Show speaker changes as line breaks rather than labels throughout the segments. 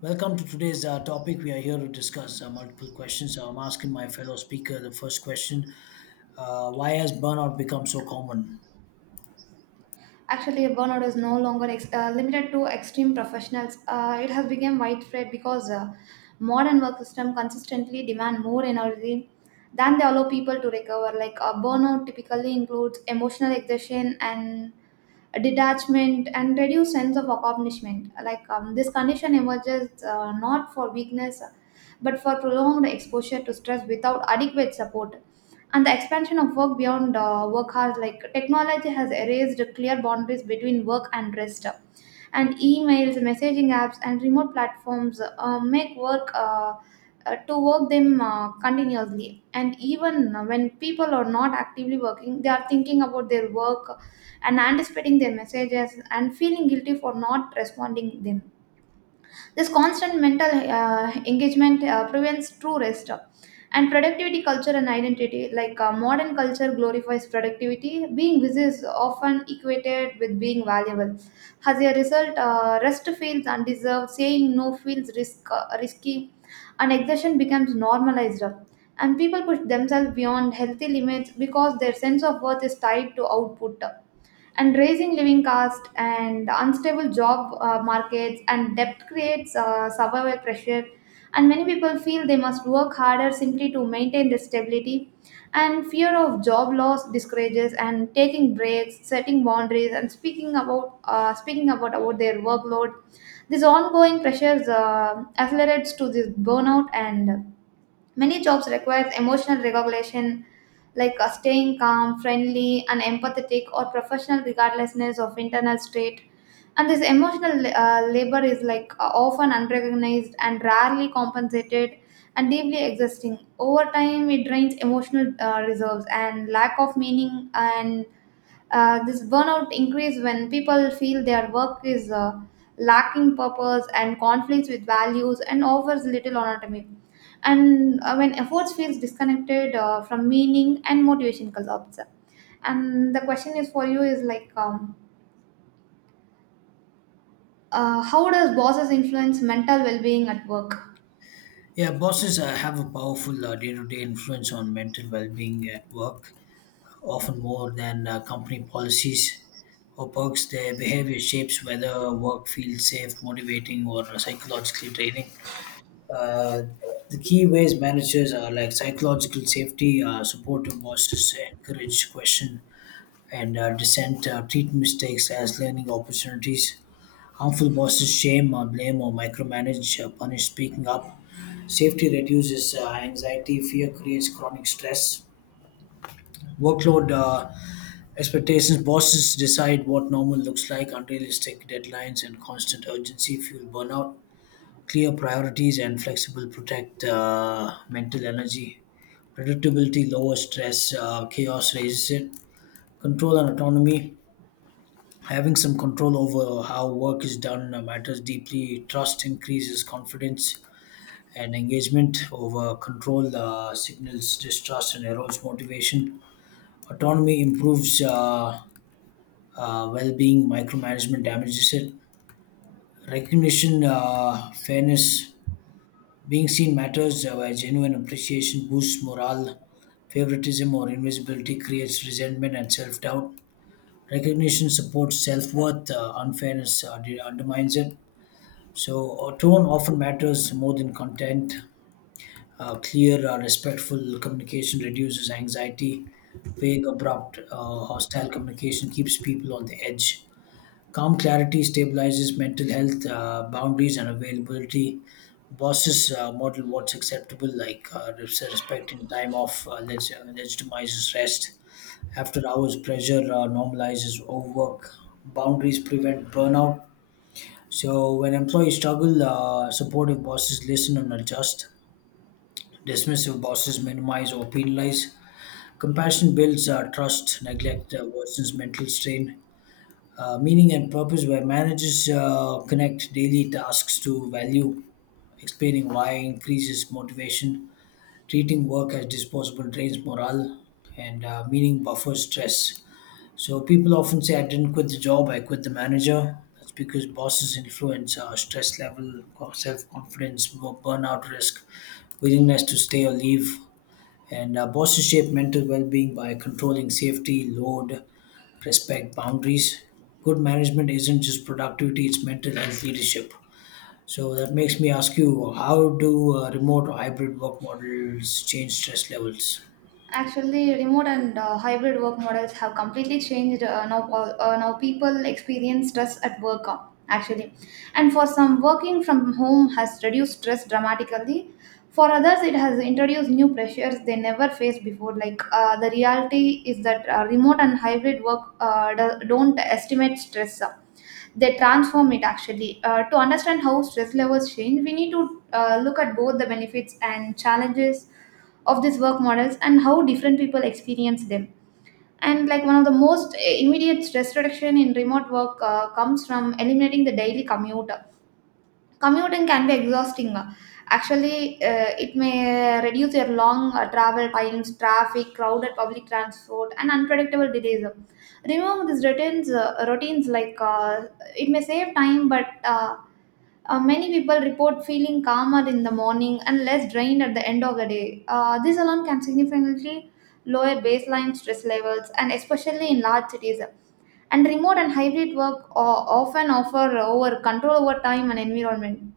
Welcome to today's topic. We are here to discuss multiple questions. So I'm asking my fellow speaker the first question why has burnout become so common?
Actually, burnout is no longer limited to extreme professionals. It has become widespread because modern work system consistently demand more energy than they allow people to recover. Like burnout typically includes emotional exhaustion and detachment and reduced sense of accomplishment. Like this condition emerges not for weakness, but for prolonged exposure to stress without adequate support and the expansion of work beyond work hours. Like technology has erased clear boundaries between work and rest, and emails messaging apps and remote platforms make work them continuously. And even when people are not actively working, they are thinking about their work and anticipating their messages and feeling guilty for not responding them. This constant mental engagement prevents true rest. And productivity culture and identity, like modern culture glorifies productivity, being busy is often equated with being valuable. As a result, rest feels undeserved, saying no feels risky, and exertion becomes normalized. And people push themselves beyond healthy limits because their sense of worth is tied to output, and raising living cost and unstable job markets and debt creates survival pressure, and many people feel they must work harder simply to maintain their stability, and fear of job loss discourages and taking breaks setting boundaries and speaking about about their workload. This ongoing pressures accelerates to this burnout. And many jobs require emotional regulation, like staying calm, friendly, and empathetic, or professional regardlessness of internal state. And this emotional labor is like often unrecognized and rarely compensated and deeply exhausting. Over time, it drains emotional reserves and lack of meaning. And this burnout increase when people feel their work is lacking purpose and conflicts with values and offers little autonomy, and when efforts feels disconnected from meaning and motivation collapse. And the question is for you is like how does bosses influence mental well-being at work?
Yeah, bosses have a powerful day to day influence on mental well being at work, often more than company policies or perks. Their behavior shapes whether work feels safe, motivating, or psychologically draining. Uh, the key ways managers are like psychological safety, supportive bosses encourage question and dissent treat mistakes as learning opportunities. Harmful bosses shame, blame, or micromanage, punish speaking up. Safety reduces anxiety, fear creates chronic stress. Workload expectations bosses decide what normal looks like, unrealistic deadlines and constant urgency fuel burnout. Clear priorities and flexible protect mental energy. Predictability lowers stress, chaos raises it. Control and autonomy. Having some control over how work is done matters deeply. Trust increases confidence and engagement over control, signals distrust, and erodes motivation. Autonomy improves well being, micromanagement damages it. Recognition, fairness, being seen matters, where genuine appreciation boosts morale. Favoritism or invisibility creates resentment and self doubt. Recognition supports self worth, unfairness undermines it. So, tone often matters more than content. Clear, respectful communication reduces anxiety. Vague, abrupt, hostile communication keeps people on the edge. Calm clarity stabilizes mental health, boundaries, and availability. Bosses model what's acceptable, like respecting time off, legitimizes rest. After hours, pressure normalizes overwork. Boundaries prevent burnout so when employees struggle, supportive bosses listen and adjust. Dismissive bosses minimize or penalize. Compassion builds trust. Neglect worsens mental strain. Meaning and purpose, where managers connect daily tasks to value, explaining why increases motivation. Treating work as disposable drains morale, and meaning buffers stress. So people often say, I didn't quit the job, I quit the manager. That's because bosses influence our stress level, self confidence, burnout risk, willingness to stay or leave. And bosses shape mental well being by controlling safety, load, respect, boundaries. Good management isn't just productivity, it's mental health leadership. So that makes me ask you, how do remote or hybrid work models change stress levels?
Actually, remote and hybrid work models have completely changed now. Now people experience stress at work actually, and for some, working from home has reduced stress dramatically. For others, it has introduced new pressures they never faced before. Like the reality is that remote and hybrid work don't estimate stress. They transform it actually. To understand how stress levels change, we need to look at both the benefits and challenges of these work models and how different people experience them. And like one of the most immediate stress reduction in remote work comes from eliminating the daily commute. Commuting can be exhausting. Actually, it may reduce your long travel times, traffic, crowded public transport, and unpredictable delays. Remove these routines like it may save time, but many people report feeling calmer in the morning and less drained at the end of the day. This alone can significantly lower baseline stress levels, and especially in large cities, and remote and hybrid work often offer over control over time and environment.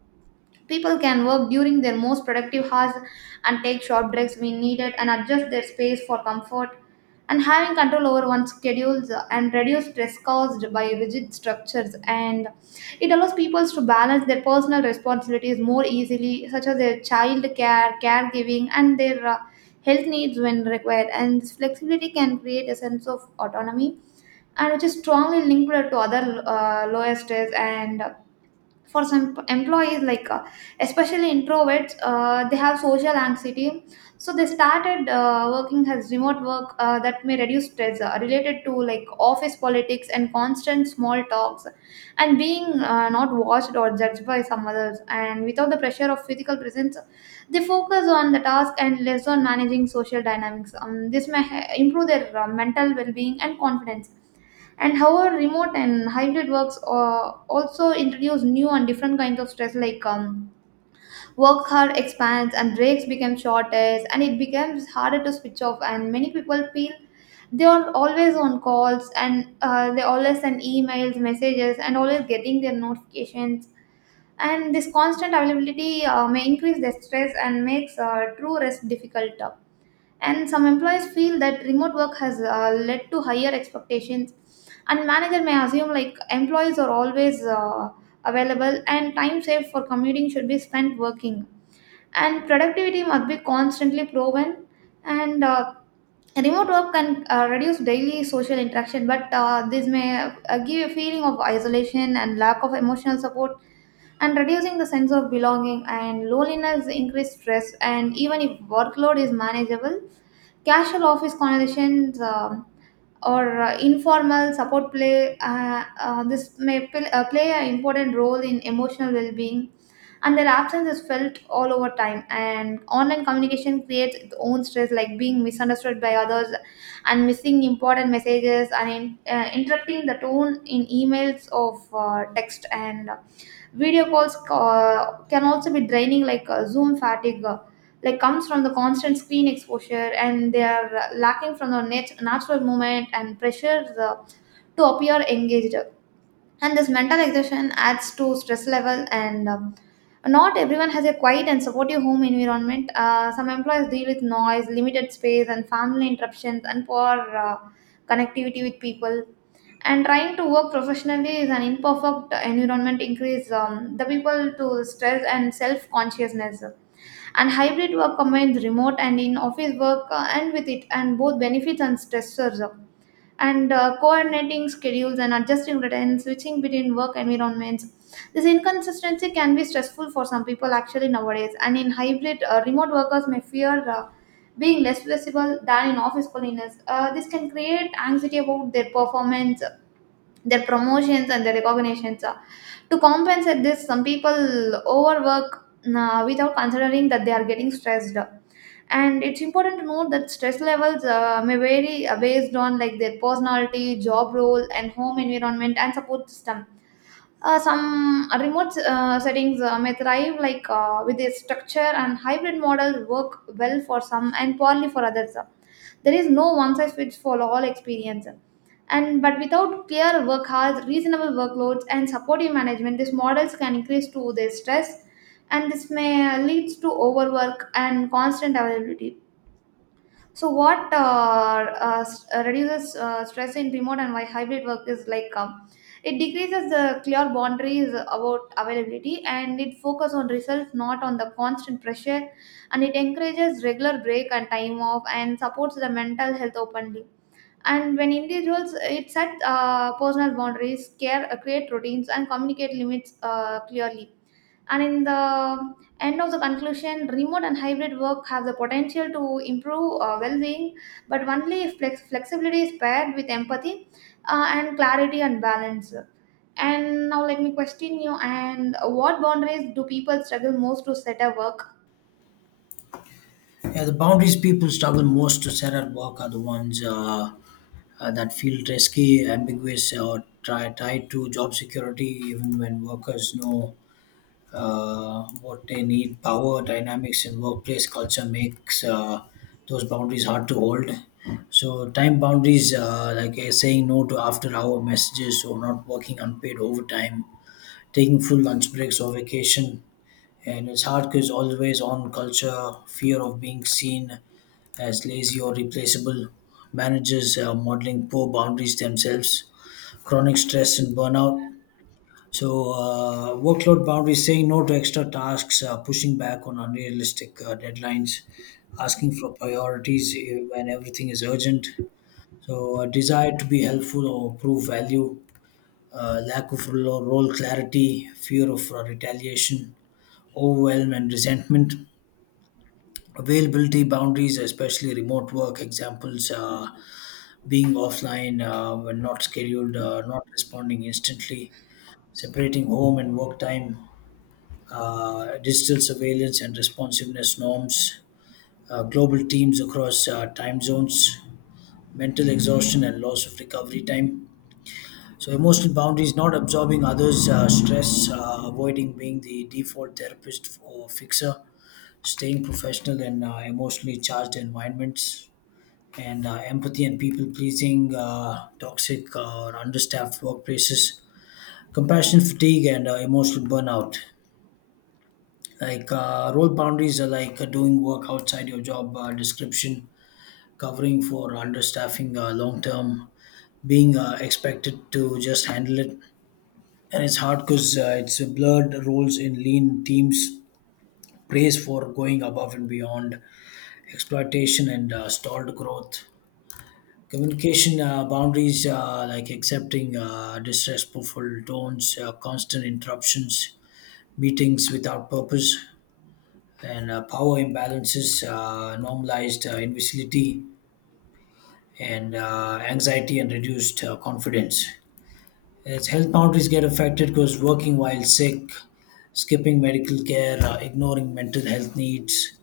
People can work during their most productive hours and take short breaks when needed and adjust their space for comfort. And having control over one's schedules and reduce stress caused by rigid structures, and it allows people to balance their personal responsibilities more easily, such as their child care, caregiving, and their health needs when required. And this flexibility can create a sense of autonomy, and which is strongly linked to other lower stress. And for some employees like especially introverts they have social anxiety, so they started working as remote work that may reduce stress related to like office politics and constant small talks, and being not watched or judged by some others, and without the pressure of physical presence they focus on the task and less on managing social dynamics. This improve their mental well-being and confidence. And however remote and hybrid works also introduce new and different kinds of stress like work hard expands and breaks become shortest and it becomes harder to switch off, and many people feel they are always on calls, and they always send emails messages and always getting their notifications, and this constant availability may increase their stress and makes true rest difficult. And some employees feel that remote work has led to higher expectations, and manager may assume like employees are always available and time saved for commuting should be spent working and productivity must be constantly proven. And remote work can reduce daily social interaction, but this may give a feeling of isolation and lack of emotional support and reducing the sense of belonging, and loneliness increase stress and even if workload is manageable. Casual office conversations or informal support play, this may pl- play an important role in emotional well being, and their absence is felt all over time. And online communication creates its own stress, like being misunderstood by others and missing important messages and interrupting the tone in emails of text. And video calls can also be draining, like Zoom fatigue, like comes from the constant screen exposure, and they are lacking from the natural movement and pressure to appear engaged, and this mental exhaustion adds to stress level. And not everyone has a quiet and supportive home environment. Some employees deal with noise limited space and family interruptions and poor connectivity with people, and trying to work professionally is an imperfect environment increase the people to stress and self consciousness. And hybrid work combines remote and in office work and with it and both benefits and stressors, and coordinating schedules and adjusting routines, switching between work environments. This inconsistency can be stressful for some people actually nowadays. And in hybrid, remote workers may fear being less flexible than in office colleagues. This can create anxiety about their performance, their promotions, and their recognitions. To compensate this, some people overwork without considering that they are getting stressed. And it's important to note that stress levels may vary based on like their personality job role and home environment and support system. Some remote settings may thrive like with their structure, and hybrid models work well for some and poorly for others. There is no one size fits for all experience. And but without clear work hours reasonable workloads and supportive management these models can increase to their stress, and this may leads to overwork and constant availability. So, what reduces stress in remote and why hybrid work is like it decreases the clear boundaries about availability and it focuses on results, not on the constant pressure, and it encourages regular break and time off and supports the mental health openly. And when individuals it set personal boundaries, care, create routines, and communicate limits clearly, and in the end of the conclusion, remote and hybrid work have the potential to improve well being, but only if flexibility is paired with empathy and clarity and balance. And now let me question you. And what boundaries do people struggle most to set at work?
Yeah, the boundaries people struggle most to set at work are the ones that feel risky, ambiguous, or tied to job security, even when workers know what they need. Power dynamics in workplace culture makes those boundaries hard to hold. So, time boundaries, like saying no to after hour messages or not working unpaid overtime, taking full lunch breaks or vacation, and it's hard because always on culture, fear of being seen as lazy or replaceable, managers modeling poor boundaries themselves, chronic stress and burnout. So, workload boundaries, saying no to extra tasks, pushing back on unrealistic deadlines, asking for priorities when everything is urgent. So, a desire to be helpful or prove value, lack of role clarity, fear of retaliation, overwhelm, and resentment. Availability boundaries, especially remote work examples, being offline when not scheduled, not responding instantly, separating home and work time, digital surveillance and responsiveness norms, global teams across time zones, mental exhaustion and loss of recovery time. So, emotional boundaries, not absorbing others' stress, avoiding being the default therapist or fixer, staying professional in emotionally charged environments and empathy and people pleasing, toxic or understaffed workplaces, compassion fatigue, and emotional burnout. Like role boundaries are like doing work outside your job description, covering for understaffing long term, being expected to just handle it. And it's hard because it's a blurred roles in lean teams, praise for going above and beyond, exploitation, and stalled growth. Communication boundaries, like accepting disrespectful tones, constant interruptions, meetings without purpose, and power imbalances, normalized imbecility, and anxiety and reduced confidence. As health boundaries get affected because working while sick, skipping medical care, ignoring mental health needs,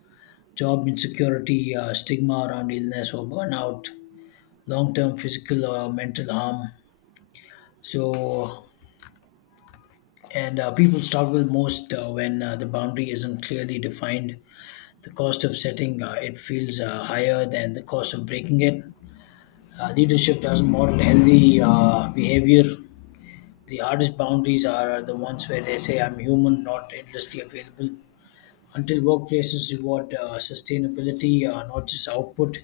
job insecurity, stigma around illness or burnout, long term physical or mental harm. So, and people struggle most when the boundary isn't clearly defined. The cost of setting it feels higher than the cost of breaking it. Leadership doesn't model healthy behavior. The hardest boundaries are the ones where they say, I'm human, not endlessly available. Until workplaces reward sustainability, not just output,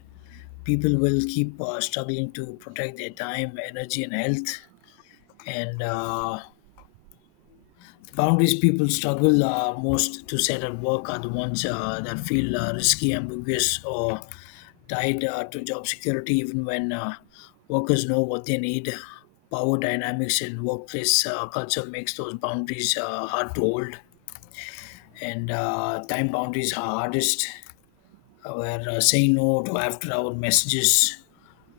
people will keep struggling to protect their time, energy, and health. And boundaries people struggle most to set at work are the ones that feel risky, ambiguous, or tied to job security, even when workers know what they need. Power dynamics in workplace culture makes those boundaries hard to hold, and time boundaries are hardest. Where saying no to after hour messages,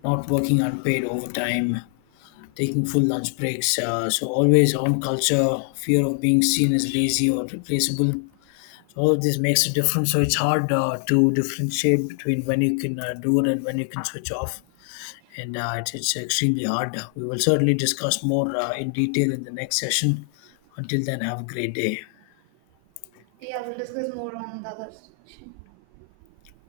not working unpaid overtime, taking full lunch breaks. So, always on culture, fear of being seen as lazy or replaceable so all of this makes a difference. So it's hard to differentiate between when you can do it and when you can switch off. And it's extremely hard. We will certainly discuss more in detail in the next session. Until then, have a great day.
Yeah, we'll discuss more on the other section.